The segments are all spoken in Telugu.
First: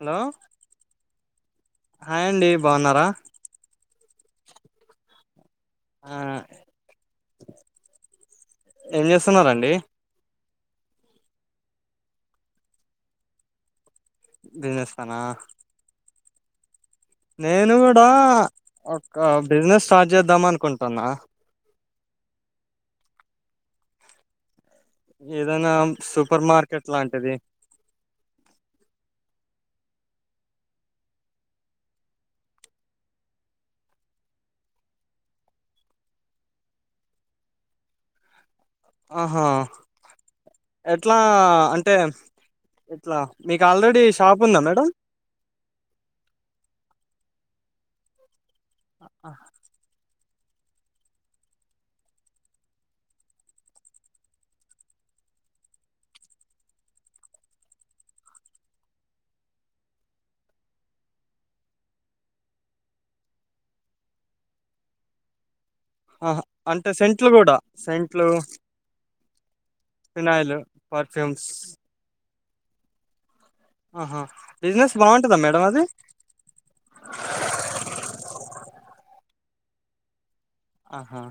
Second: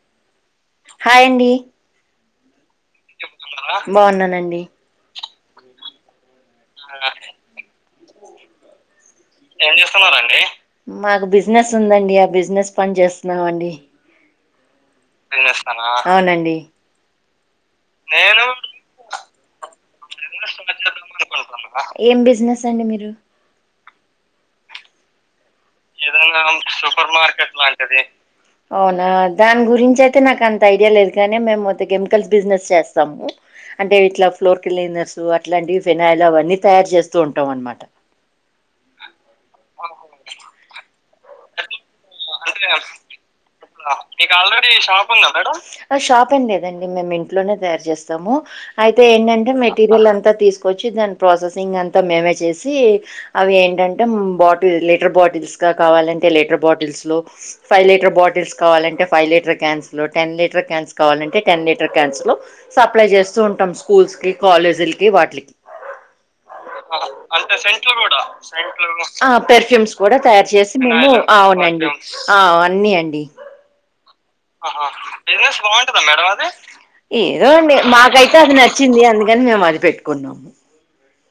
హలో హాయ్ అండి అండి బాగున్నారా బాగున్నానండి ఆ ఏం చేస్తున్నారండి ఏం చేస్తున్నారు అండి మాకు బిజినెస్ ఉందండి ఆ బిజినెస్ పని చేస్తున్నామండి బిజినెస్ పనా తీనేస్తానా అవునండి నేను కూడా ఒక బిజినెస్ స్టార్ట్ చేద్దాం అనుకుంటున్నా ఏం బిజినెస్ అండి మీరు ఏదైనా అదైనా సూపర్ మార్కెట్ సూపర్ లాంటిది మార్కేట్ లాంటిది అవునా దాని గురించి ఐతే నాకు అంత ఐడియా లేదు కానీ మేము కెమికల్స్ బిజినెస్ చేస్తాము అంటే ఇట్లా ఫ్లోర్ క్లీనర్స్ అట్లాంటివి ఫినైల్ అవన్నీ తయారు చేస్తూ ఉంటాం అనమాట అట్లా అంటే ఇట్లా మీకు ఆల్రెడీ షాప్ ఉందా ఆల్రెడీ మేడం షాప్ ఉంద మ షాప్ అండి లేదండి మేము ఇంట్లోనే తారు చేస్తాము అయితే ఏంటంటే మెటీరియల్ అంత అంతా తీసుకొచ్చి దాని ప్రాసెసింగ్ అంతా మేమే చేసి అవి ఏంటంటే బాటిల్ లీటర్ బాటిల్స్ గా కావాలంటే లీటర్ బాటిల్స్ లో ఫైవ్ లీటర్ బాటిల్స్ కావాలంటే ఫైవ్ లీటర్ క్యాన్స్ లో టెన్ లీటర్ క్యాన్స్ కావాలంటే టెన్ లీటర్ క్యాన్స్ లో సప్లై చేస్తూ ఉంటాం స్కూల్స్ కి కాలేజీలకి వాటికి ఆహా అంటే సెంట్లు కూడా సెంట్లు అ పెర్ఫ్యూమ్స్ కూడా తయారు ఫినాయిల్ చేసి మేము పర్ఫ్యూమ్స్ అవునండి ఆ అన్నీ అండి ఆహా బిజినెస్ బాగుంటదా మేడం అది ఏదోండి మాకైతే అది నచ్చింది అందుక కాని మేము అది పెట్టుకున్నాము ఆహా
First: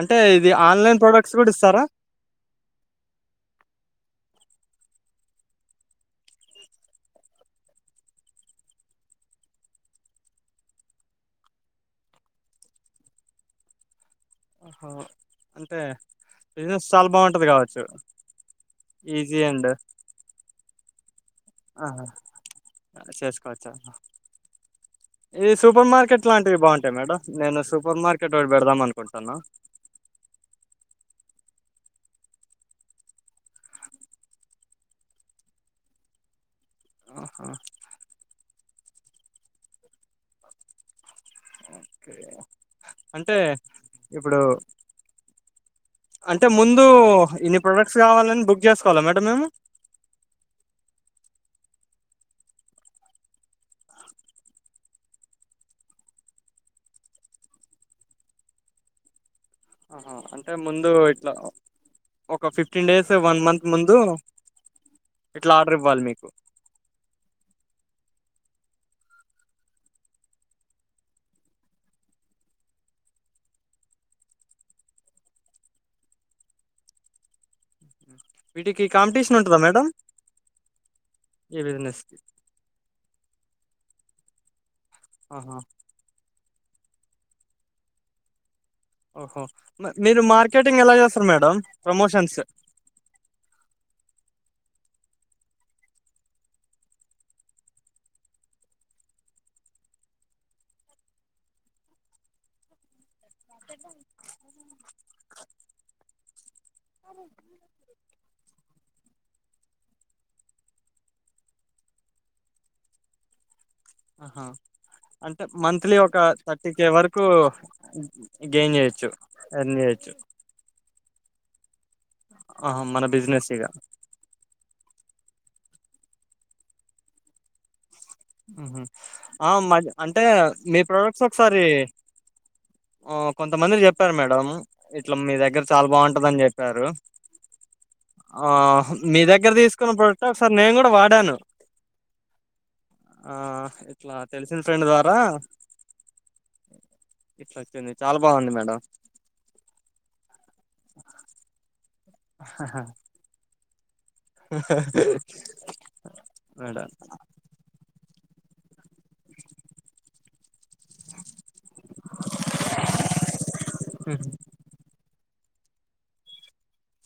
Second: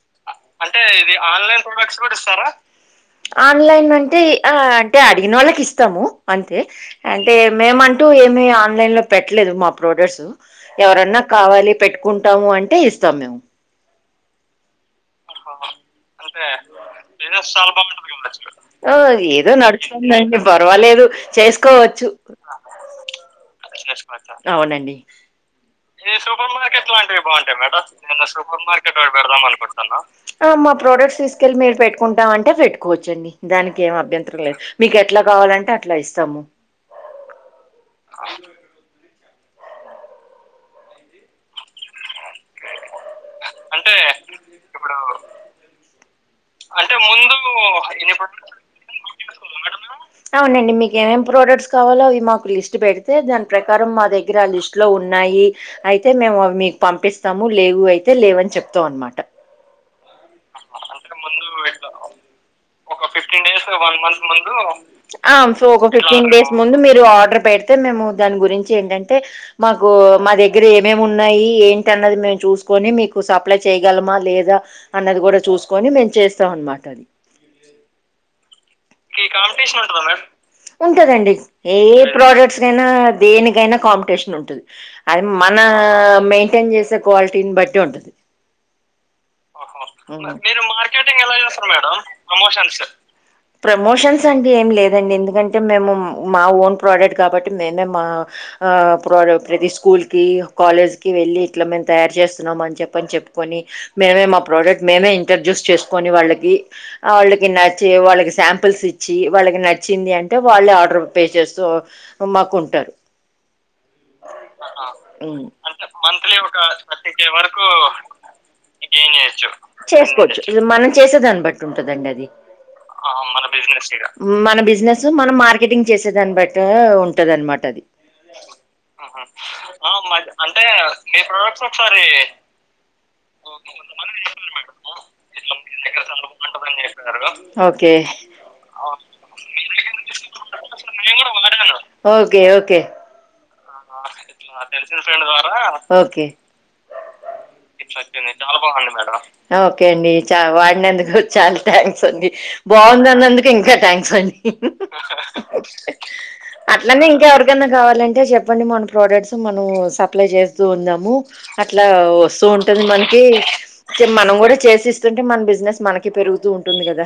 అంటే ఇది ఆన్లైన్ ప్రోడక్ట్స్ కూడా ఇస్తారా ఆన్లైన్ అంటే ఆ అంటే అడిగిన వాళ్ళకి ఇస్తాము అంతే అంటే మేమంటూ ఏమి ఆన్లైన్ లో పెట్టలేదు మా ప్రోడక్ట్స్ ఎవరన్నా కావాలి పెట్టుకుంటాము అంటే ఇస్తాం మేము ఆహా అంటే బిజినెస్ చాలా బాగుంటది కావచ్చు ఈజీ ఏదో అండ్ నడుస్తుంది అండి పర్వాలేదు ఆహా చేసుకోవచ్చు చేసుకోవచ్చా అవునండి ఇది సూపర్ మార్కెట్ లాంటివి బాగుంటాయి మేడం నేను సూపర్ మార్కెట్ ఒకటి పెడదాం అనుకుంటున్నా ఆ మా ప్రోడక్ట్స్ తీసుకెళ్ళి మీరు పెట్టుకుంటాం అంటే పెట్టుకోవచ్చండి దానికి ఏం అభ్యంతరం లేదు మీకు ఎట్లా కావాలంటే అట్లా ఇస్తాము ఆ ఓకే అంటే ఇప్పుడు అంటే ముందు ఇన్ని ప్రోడక్ట్స్ కావాలని బుక్ చేసుకోవాలా మేడం మేము అవునండి మీకు ఏమేం ప్రోడక్ట్స్ కావాలో అవి మాకు లిస్ట్ పెడితే దాని ప్రకారం మా దగ్గర ఆ లిస్ట్ లో ఉన్నాయి అయితే మేము అవి మీకు పంపిస్తాము లేవు అయితే అయితే లేవని చెప్తాము అన్నమాట ఆహా అంటే ముందు ఇట్లా ఒక ఫిఫ్ ఆ ఇట్లా ఆర్డర్ ఒక ఇవ్వాలి మీకు ఫిఫ్టీన్ డేస్ ముందు మీరు ఆర్డర్ పెడితే మేము దాని గురించి ఏంటంటే మాకు మా దగ్గర ఏమేమి ఉన్నాయి ఏంటిన్నది మేము చూసుకొని మీకు సప్లై చేయగలమా లేదా అన్నది కూడా చూసుకొని మేము చేస్తాం అనమాట అది వీటికి కాంపిటీషన్ ఉంటుందా మేడం ఉంటదండి ఈ ఏ బిజినెస్ కి ప్రొడక్ట్స్ కైనా దేనికైనా కాంపిటీషన్ ఉంటుది అది ఆహా మన మే మెయింటైన్ చేసే క్వాలిటీని బట్టి ఉంటుంది ఓహో మ- మీరు మార్కెటింగ్ ఎలా చేస్తారు మేడం ప్రమోషన్స్ ప్రమోషన్స్ అంటూ ఏమీ లేవు అదండి ఎందుకంటే మేము మా ఓన్ ప్రోడక్ట్ కాబట్టి మేమే మా ప్రో ప్రతి స్కూల్కి కాలేజ్కి వెళ్ళి ఇట్లా మేము తయారు చేస్తున్నామ అని చెప్పని చెప్ప కొని మేమే మా ప్రోడక్ట్ ఇంటడ్యూస్ చేసుకో ని వాళ్ళకి వాళ్ళకి నచ్చి వాళ్ళకి సంపుల్స్ ఇ ఇచ్చి వాళ్ళకి నచ్చింది అంటే వాళ్ళే ఆర్డర్ పే చేస్తూ మాకుంటారు గైన్ చేసుకోవచ్చు మనం చేసేదాన్ని బట్టి ఉంటదండి అది ఆ మన బిజినెస్ ఇగ మన బిజినెస్ మానా మార్ మార్కెటింగ్ చేసే దాన్ని బట్టే ఉంట దన్మాట అది ఉహు ఆ మద్య అంటే మీ ప్రోడక్ట్స్ ఒకసారి కొంతమంది చెప్పారు మేడం ఇట్లా మీ దగ్గర చాలా బాగుంటుందని చెప్పారు ఓకే ఆ మీ దగ్గర తీసుకున్న ప్రోడక్ట్ ఒకసారి నేను కూడా వాడాను ఆ నాకు ఇట్ల తెలిసిన ఫ్రెండ్ ద్వారా ఒకే ఇట్లొచ్చింది చాలా బాగుంది మేడం ఓకే అండి చా వాడినందుకు చాలా థాంక్స్ సంది ఆహా. బాగుంది అన్నందుకు ఇంకా థ్యాంక్స్ మేడం అట్లనే ఇంకా ఎవరికన్నా కావాలం టె చెప్ పండి మొన ప్రోడక్ట్స్ మనం సప్లై చేస్తూ ఉందాము అట్లా వస్తూ ఉంటుది మనకి మనం కూడా చేసిస్తు అంటే మన బిజినెస్ మనకి పెరుగుతూ ఉంటుంది కదా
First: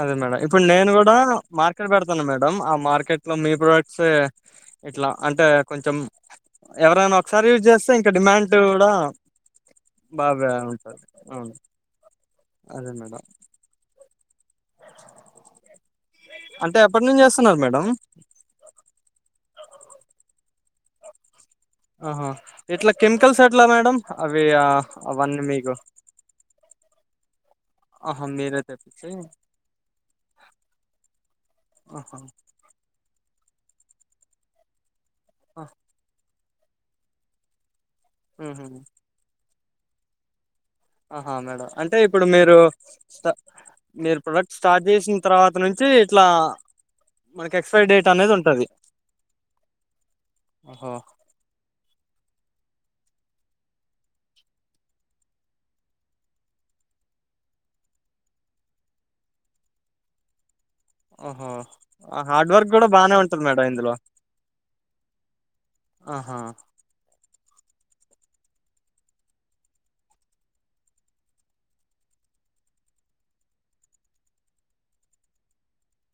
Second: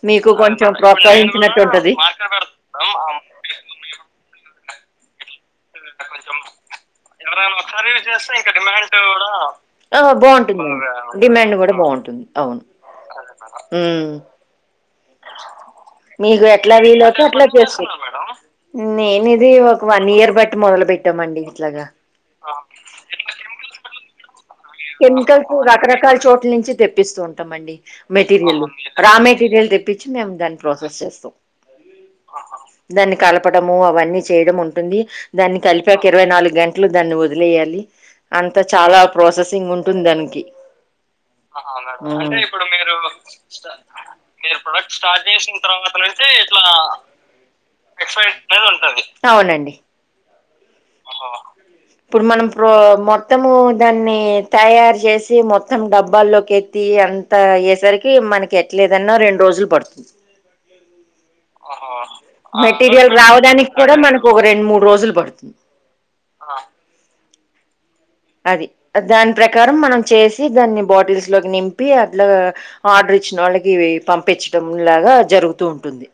అదే మీకు మేడం ఇప్పుడు కొంచెం నేను కూడా ప్రోత్సహించినట్టు మార్కెట్ ఉంటది పెడతున్నా మేడం ఆ మార్కెట్ లో మీ ప్రోడక్ట్స్ ఇట్లా అంటే కొంచెం ఎవరైనా ఒకసారి చేస్తే ఇంకా డిమాండ్ కూడా బాగా బాగుంటుంది ఉంటది అవును డిమాండ్ కూడా బాగుంటుంది అవును అదే మేడం ఉమ్ మీకు ఎట్లా అంటే వీలు ఎప్పటి నుంచి అవుతే అట్లా చేస్తున్నారు చేస్తు మేడం నేను ఇది ఒక వన్ ఇయర్ బట్టి మొదలు పెట్టామండి ఇట్లాగా ఆ ఇట్లా కెమికల్స్ ఎట్లా మేడం అవి ఆహ్, అవన్నీ కెమికల్స్ మీకు రకరకాల చోట్ల నుంచి తెప్పిస్తూ ఉంటాం అండి ఆహా మెటీరియల్ మీరే లు తెప్పించి రా మెటీరియల్ తెప్పించి మేము దాన్ని ప్రాసెస్ చేస్తాం ఆహా దాన్ని కలప్ పడము అవన్నీ చేయడము ఉంటుంది దాన్ని ఆ! కలిపాక ఇరవై నాలుగు గంట్లు దాన్ని వదిలేయాలి అంత హుహు. చాలా ప్రొసెస్ సింగ్ ఉంటుంది దానికి ఆహా మేడం అంటే ఇప్పుడు మీరూ స్ట మీరు ప్రొడక్ట్ స్టార్ట్ చేసిన తర్వాత నుంచి ఇట్లా మనకి డేట్ ఎక్స్పైరీ అనేది టి మీద ఉంటది ఉంటంది అవునండి ఓహో ఒహో ఇప్పుడు మనం ప్రొ మొత్తము దాన్ని తయారు చేసి మొత్తం డబ్బాల్లోకి ఎత్తి అంతా అయ్యేసరికి మనకి ఎట్లేదన్న రెండు రోజులు పడుతుంది ఓహో ఆ హార్డ్ వర్క్ కూడా మెటీరియల్ బానే ఉంటది మేడం రావడానికి ఇందులో కూడా మనకు ఒక రెండు మూడు రోజులు పడుతుంది ఆహా ఆ అది దాని ప్రకారం మనం చేసి దాన్ని బాటిల్స్ లోకి నింపి అట్లా ఆర్డర్ ఇచ్చిన వాళ్ళకి ఇవి పంపించడంలాగా జరుగుతూ ఉంటుంది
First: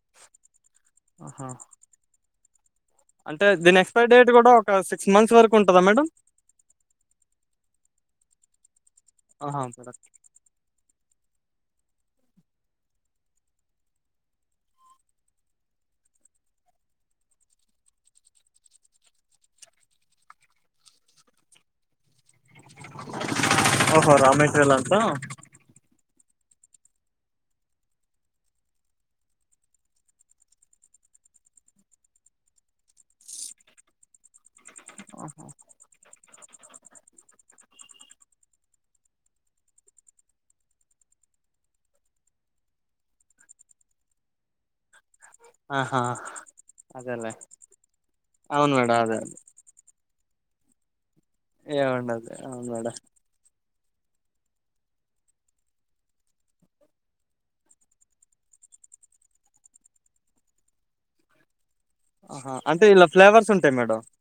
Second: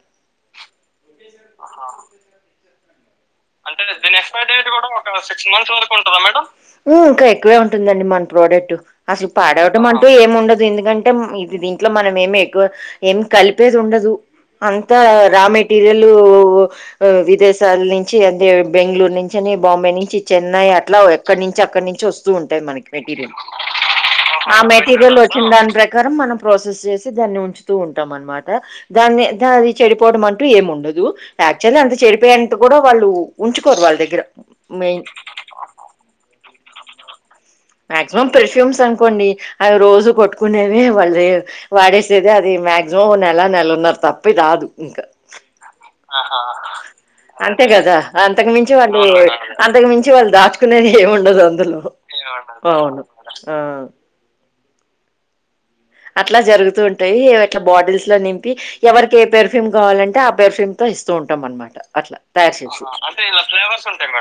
ఆహా అంటే దీని ఎక్సపైర్ డేట్ కూడా ఒక సిక్స్ మంత్స్ వరకు ఉంటాదా మేడం ఉ ఇంకా ఎక్కువే ఉంటుందండి మన్ ప్రోడక్ట్ అసలు పాడవటం ఆహా అంటూ ఏం ఉండదు ఎందుకంటే ఇది దీ ఇట్ల మనం ఏమి ఎక్కువ ఏం కలిపేది ఉండదు. అంత రా మేటీరియల్ విదేశాల్ని చి అదే బెంగళూరు నుంచెలి బాంబే నుంచి, చెన్నై అట్లా ఎక్కడి నుంచ్ అక్కడ నుంచ్ వస్ స్తూ మనకి మెటీరియల్ ఓహో రా ఆ మెటీరియల్ అంతా మేటీరియల్ వచ్చిందాని ప్రకార్ మనం ప్రాసెస్ చేసి దాన్ని ఉంచుతూ ఉంటాం అన్నమాట. దాన్ని దాది చెడిపోవడం అంటూ ఏం ఉండదు. యాక్చుల్లి అంత చెడిపోయంత గూడా వాళ్ళుూ ఉంచుకోరు వాళ్ దగ్గర మేయిన్ మాక్సిమం పెర్ఫ్యూమ్స్ అనుకోండి. అవి రోజు కొట్టుకునేవే వాళ్ళే వాడేసేదే అది మాక్సిమం ఓ నెల నెలన్నారు తప్పే రాదు. ఇంకా ఆహా అదేలే అంతే కదా. అంతకు అవును మించి మేడం వాల్లి అదే అంతకు మించి వాళ్ళు దాచుక్ కునే ఏంవుండ్ ఏం ఉండద్లె అవున్ ఆవును ఆ అట్లా జరుగుతూ ఉంటాయి. అట్లా బాటిల్స్ లో నింపి ఎవరికి, ఏ పెర్ఫ్యూమ్ కావాలంటే. ఆ పెర్ఫ్యూమ్ తో ఇస్తూ ఉంటాం అన్నమాట. అట్లా తయారు ఆహా అంటే ఇలా ఫ్లేవర్స్ ఉంటాయి మేడం చేస్శుంచు.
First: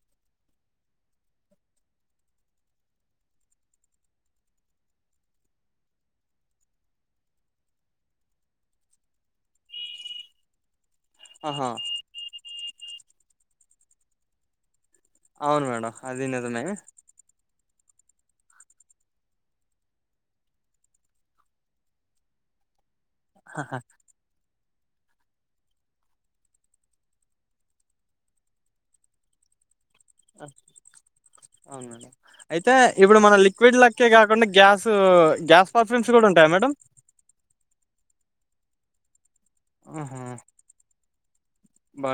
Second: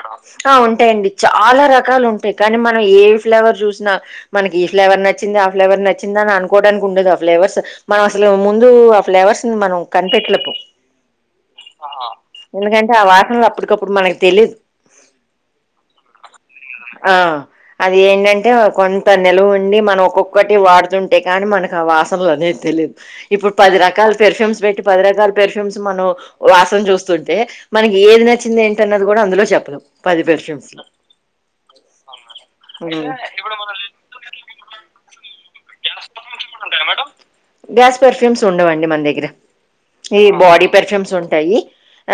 ఆ ఉంటాయండి చ చాలా రకాలు ఉంటయి. కానీ మనం ఏ ఫ్లేవర్ చూసినా మనకి ఈ ఫ్లేవర్ నచ్చింద, ఆ ఫ్లేవర్ నచ్చిందని అనుక్ నుకోవడానికి ఉండదు ఆ ఫ్లేవర్స్. మనం అసలు ముందు ఆ ఫ్లేవర్స్ ని మనం కనిపెట్లేపం. ఆహా ఎందుకంటే ఆ వార్ ఇంగ అప్పుటికప్పుడు మనకు తెలీదు. అవును మేడం. అది నిజమే ఆ అది ఏంటంటే కొంత నిలువ్ ఉండి. మనం ఒక్కొక్కటి వాడుతుంట్ అంతేకాని మన ఆ వాసన్ల్ అనేద్ తెలిద్ ఇప్పుడు పది ఆహా రకాల పెర్ఫ్యూమ్స్ ప్ పది రకాల పెర్ఫ్యూమ్స్ మనం వాసం చూస్తుంటే. మనకి ఏది నచ్చింది ఏంటన్నది. కూడా అందులో చెప్పలేం పది ఆ పెర్ఫ్యూమ్స్ అవునండి. అయితే ఇప్పుడు మనం లిక్విడ్లేక్కే కాకుండా. గ్యాసు, గ్యాస్ పర్ఫ్యూమ్స్ కూడా ఉంటాయా మేడం గ్యాస్ ఫర్ఫ్యమ్స్ ఉం డవండి మన్దేగ్ర ఈ ఆహా బాడీ పెర్ఫ్యూమ్స్ ఉంటాయి.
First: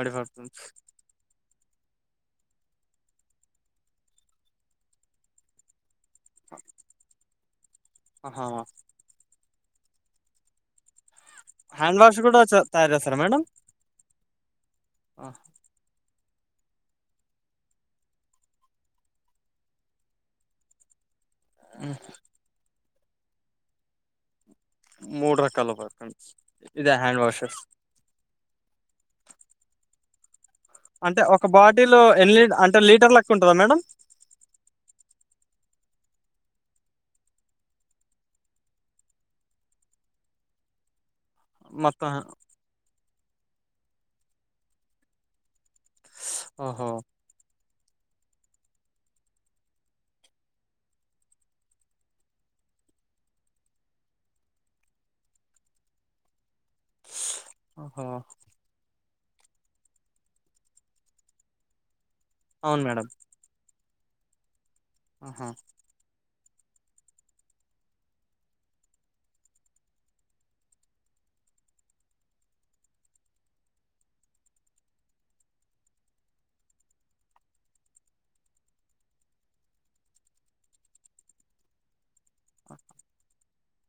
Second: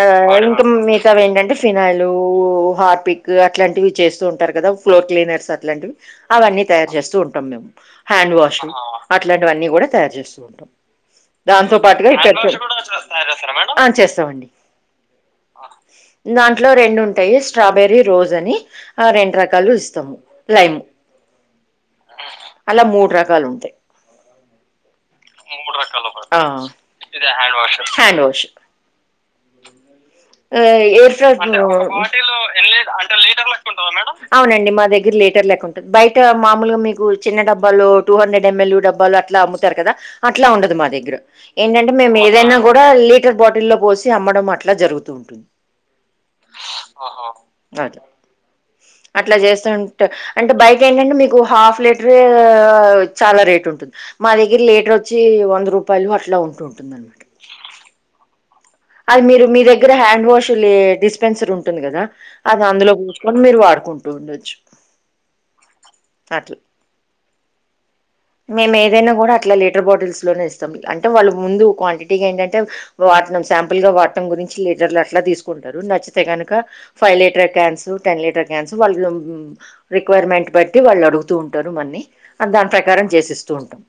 ఆ పర్ఫ్యూమ్స్ ఇంకా మిగతావి ఏంటంటే ఫినాయిలు, హార్పిక్ అట్లాంటివి చేస్తూ ఉంటారు గదా. ఫ్లోర్ క్లీనర్స్ అట్లాంటివి అవన్నీ తయారు చేస్తూ ఉంటాం మేం. హ్యాండ్ ఆహా వాష్ అట్లాంట్ వన్నీ కూడా తయారు చేస్తూ ఉంటాం. దాంతో హ్యాండ్ పాటుగా ఈ వాష్ కూడా పెర్ఫ్యూమ్ తయారు చేస్తారా మేడం ఆ చేస్తామండి. దాంట్లో రెండు ఉంటాయి. స్ట్రాబెర్రీ, రోజ్ అని ఆ రెండు రకాలు ఇస్తాము. లైమ్ ఆహ్ అలా మూడ్ రక్ కాలు ఉంటాయ్ మూడు రకాల పర్ఫ్యూమ్స్ ఆ ఇదే హ్యాండ్ వాషెస్ హ్యాండ్ వాష్ అంటే ట ఒక బాటిల్ ఎన్ని అంటే లీటర్ లెక్క ఉంటదా మేడం అవునండి మా దగ్గర లీటర్ కు బయట మామూలుగా మీకు చిన్న డబ్బాలో టూ హండ్రెడ్ యమ్ ఎల్ డబ్బాలు అట్లా అమ్ముతారు కదా అట్లా ఉండదు మా దగ్గర. ఏంటంటే మొత్తం మేము ఏదైనా కూడా లీ అట్లే బాటిల్లో పోసి అమ్మడం అట్లా జరుగుతూ ఉంటుంది. ఇస్ ఓహో అట్లా చేస్తుంటే అంటే బైక్ ఏంటంటే మీకు హాఫ్ లీటర్ ఏ చాలా రేట్ ఉంటుంది మా దగ్గర లీటర్ వచ్చి వంద రూపాయలు అట్లా ఉంటుంది. టుందనమాట. ఓహో అది మీరు మీ దగ్గర హ్యాండ్ వాషు లే డిస్పెన్సరీ ఉంటుంది కదా అది అవును అందులో మేడం కూర్చుకొని మీరు వాడుకుంటు రోండచ్చు ఆహా అట్లా, మేము ఏదైనా కూడా అట్లా లీటర్ బాటిల్స్ లోనే ఇస్తాం అంటే వాళ్ళ ముందు క్వాంటిటీగా ఏంటంటే వాటిలో శాంప్ ఫుల్ గా వాడటం గురించి లీటర్లు అట్లా తీసుకుంటారు నచ్చితే కనుక five litre cans, ten litre cans వాట్లో రిక్వైర్మెంట్ బట్టి వాళ్ళు అడుగుతూ ఉంటారు మనన్ని దాని ప్రకారం చేసేసు చూంటం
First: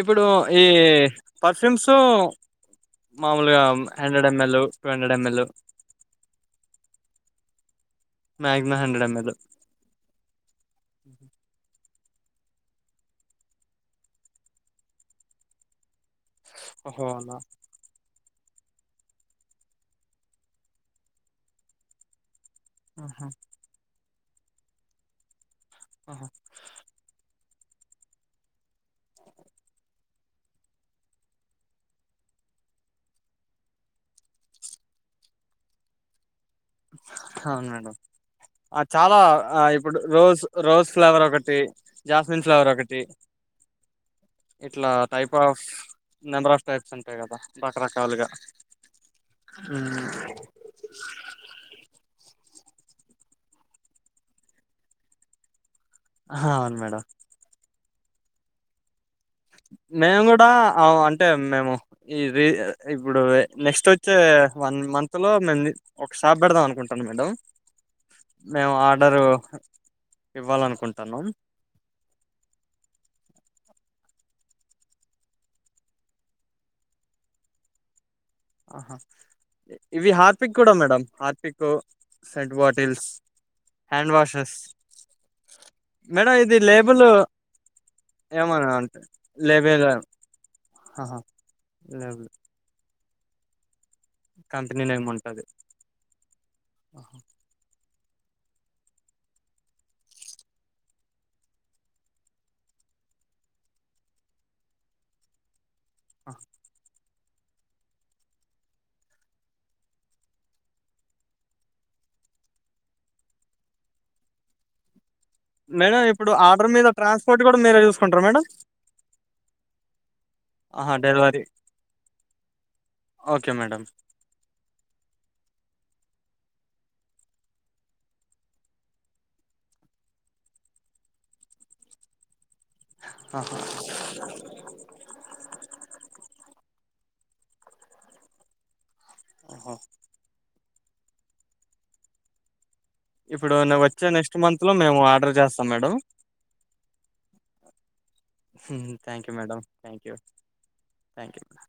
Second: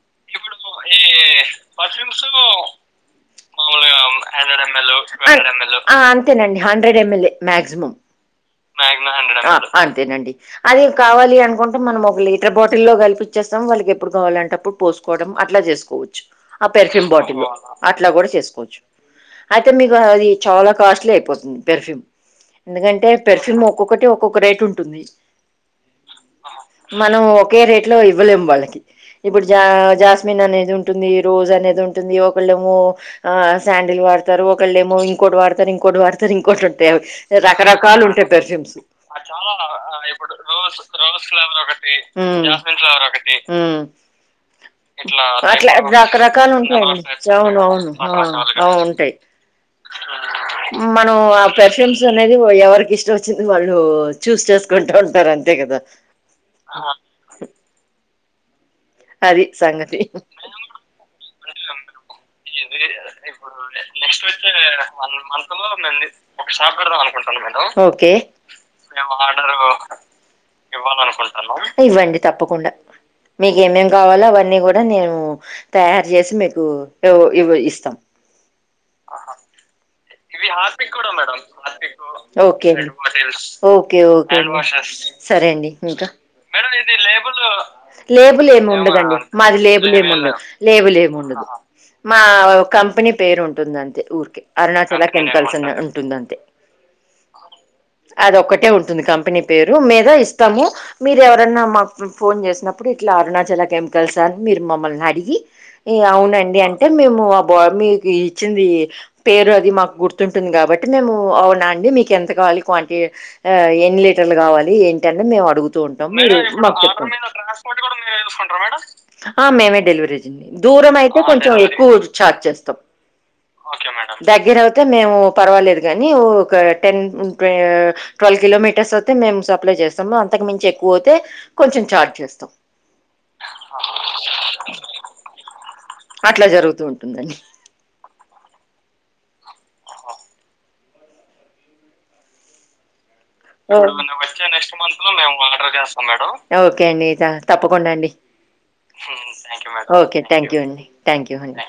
ఇప్పుడు ఈ పర్ఫ్యూమ్స్ మాముూలుగా hundred ML, two hundred ML అంతేనండి హండ్రెడ్ యమ్ లే మాక్సిమం మ్యాక్సిమం హండ్రెడ్ ఎంఎల్ అంతేనండి అదే కావాలి అనుకుంట అంటే మనం ఒక లీటర్ బాటిల్లో కలిపిచేస్తాం వాళ్ళకి ఎప్పుడు కావాలంటే అప్పుడు పోసుకోవడం అట్లా చేసుకోవచ్చు. ఆ ఓహో పెర్ఫ్యూమ్ అలా బాటిల్లు ఇలా కూడా చేసుకోవచ్చు అయితే మీకు అది చాల కాస్ట్లీ అయిపోతుంది పెర్ఫ్యూమ్ ఎందుకంటే ఆహా పెర్ఫ్యూమ్ ఒక్కొక్కటి ఒక్కొ ఒక రేటు ఉంటుంది. ఆహా. మనం ఒ ఒకే రేట్ లో ఇవ్వలేము వాళ్ళకి ఇప్పుడు జా జాస్మిన్ అనేది ఉంటుంది రోజ్ అనేది ఉంటుంది. ఒకళ్ళేమో ఆ శాండిల్ వాడతారు ఒకళ్ళు ఏమో ఇంకోటి వాడతారు ఇంకోటి వాడతారు ఇం కోసుంటే అవి అవును మేడం రకరకాలు ఉంటాయి పెర్ఫ్యూమ్స్ ఆ చాలా ఆ ఇప్పుడు రోజ్ రోజ్ ఫ్లేవర్ ఒకటి జాస్మిన్ ఉమ్మ్ ఫ్లేవర్ ఒకటి ఉమ్మ్ ఇట్లా టైప్ ఆఫ్ అట్లా రకరకాలు నెంబర్ ఆఫ్ ఉంటాయి. టైప్స్ కదా చవును అవును రకరకాలుగా అ ఆ వుంటాయ్ ఉమ్. మనం ఆ పెర్ఫ్యూమ్స్ అనేది ఎవరికి ఇష్టం వచ్చింది వాళ్ళు చూస్ చేసుకుంటా ఉంటారు అంతే కదా ఆ అవును మేడం అది సంగతి, మేము కూడా ఆ, అంటే మేము ఈ రీ ఇప్పుడు నెక్స్ట్ వచ్చే వన్ మంత్ లో మేము ఒక షాప్ పెడదాం అనుకుంటాను మేడం ఒకే మేము ఆర్డరు ఇవ్వాలనుకుంటున్నాం ఇవ్వండి తప్పకుండా మీ కావాల అవన్నీ కూడా నేను తయారు చేసి మీకు ఇవ్ ఇవ్వు ఇస్తాం ఆహా ఇ ఇవి హార్పిక్ కూడా మేడం హార్పిక్ సెట్ ఓకేే అండి, bottles okay hand okay washes అండి సరే అండి ఇంకా మేడం ఇది లేబుల్ ఏమన్నా అంటే లేబుల్లేముండదండి, మాది లేబుల్ లేబుల్లేం వుండదు ఆహా, లేబులేముండదు మా లేబుల్ ఒ కంపెనీ. పేరు ఉంటుందం ఊర్కి అరుణా కంపెనీ చాలా నేమ్ ఉంటది కెంపల్స్ అని ఉంటుంది అంతే ఆహా. అది ఒక్కటే ఉంటుంది కంపెనీ పేరు మీద ఇస్తాము. మీరు ఎవరన్నా మాక్ ఫోన్ చేసినప్పుడు ఇట్లా అరుణాచల కెమికల్స్ అని మీరు మమ్మల్ని అడిగి. ఎ అవునండి అంటే మేం మొఆ బార్ మీకి ఇచ్చింది పేరు అది మా గుర్తుంటుంది కాబట్టి మేము అవునా అండి మీకు ఎంత కావాలి క్వాంటి ఆ ఎన్ని లీటర్లు కావాలి. అండి మేం అడుగుతూ మేడం ఉంటాం ఇప్పుడు మీరు ఆర్డర్ మాకు మీద చెప్పండి, ట్రాన్స్పోర్ట్ కూడా మీరే చూసుకుంటారా మేడం ఆ మేమే డెలివరీచింది ఆహా దూరమైతే డెలివరీ కొంచెం ఎక్కువ చార్జ్ చేస్తాం ఓకే మేడం దగ్గరవ్. మేము పర్వాలేదు గాని ఒక టెన్ ట్వె ట్వెల్వ్ కిలోమీటర్స్ వోతే మేం సప్లై చేస్తాం. అంతకు మించి ఎక్కువైతే కొంచెం ఛార్జ్ చేస్తాం. ఆహా అట్లా జరుగుతూ ఉంటుందండి ఒహో ఇప్పుడు ఒ నే- వచ్చే నెక్స్ట్ మంత్ లో మేము ఆర్డర్ చేస్తాం మేడం ఓకే అండి థా తప్పకుండా అండి thank you madam thank you okay thank you అండి థ్యాంక్ థ్యాంక్యూ యూ అండి.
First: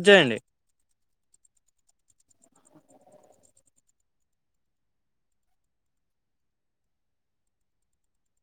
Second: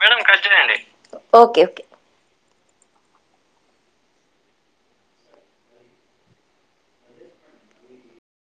మేడం కట్ చేయండి ఓకే ఒకే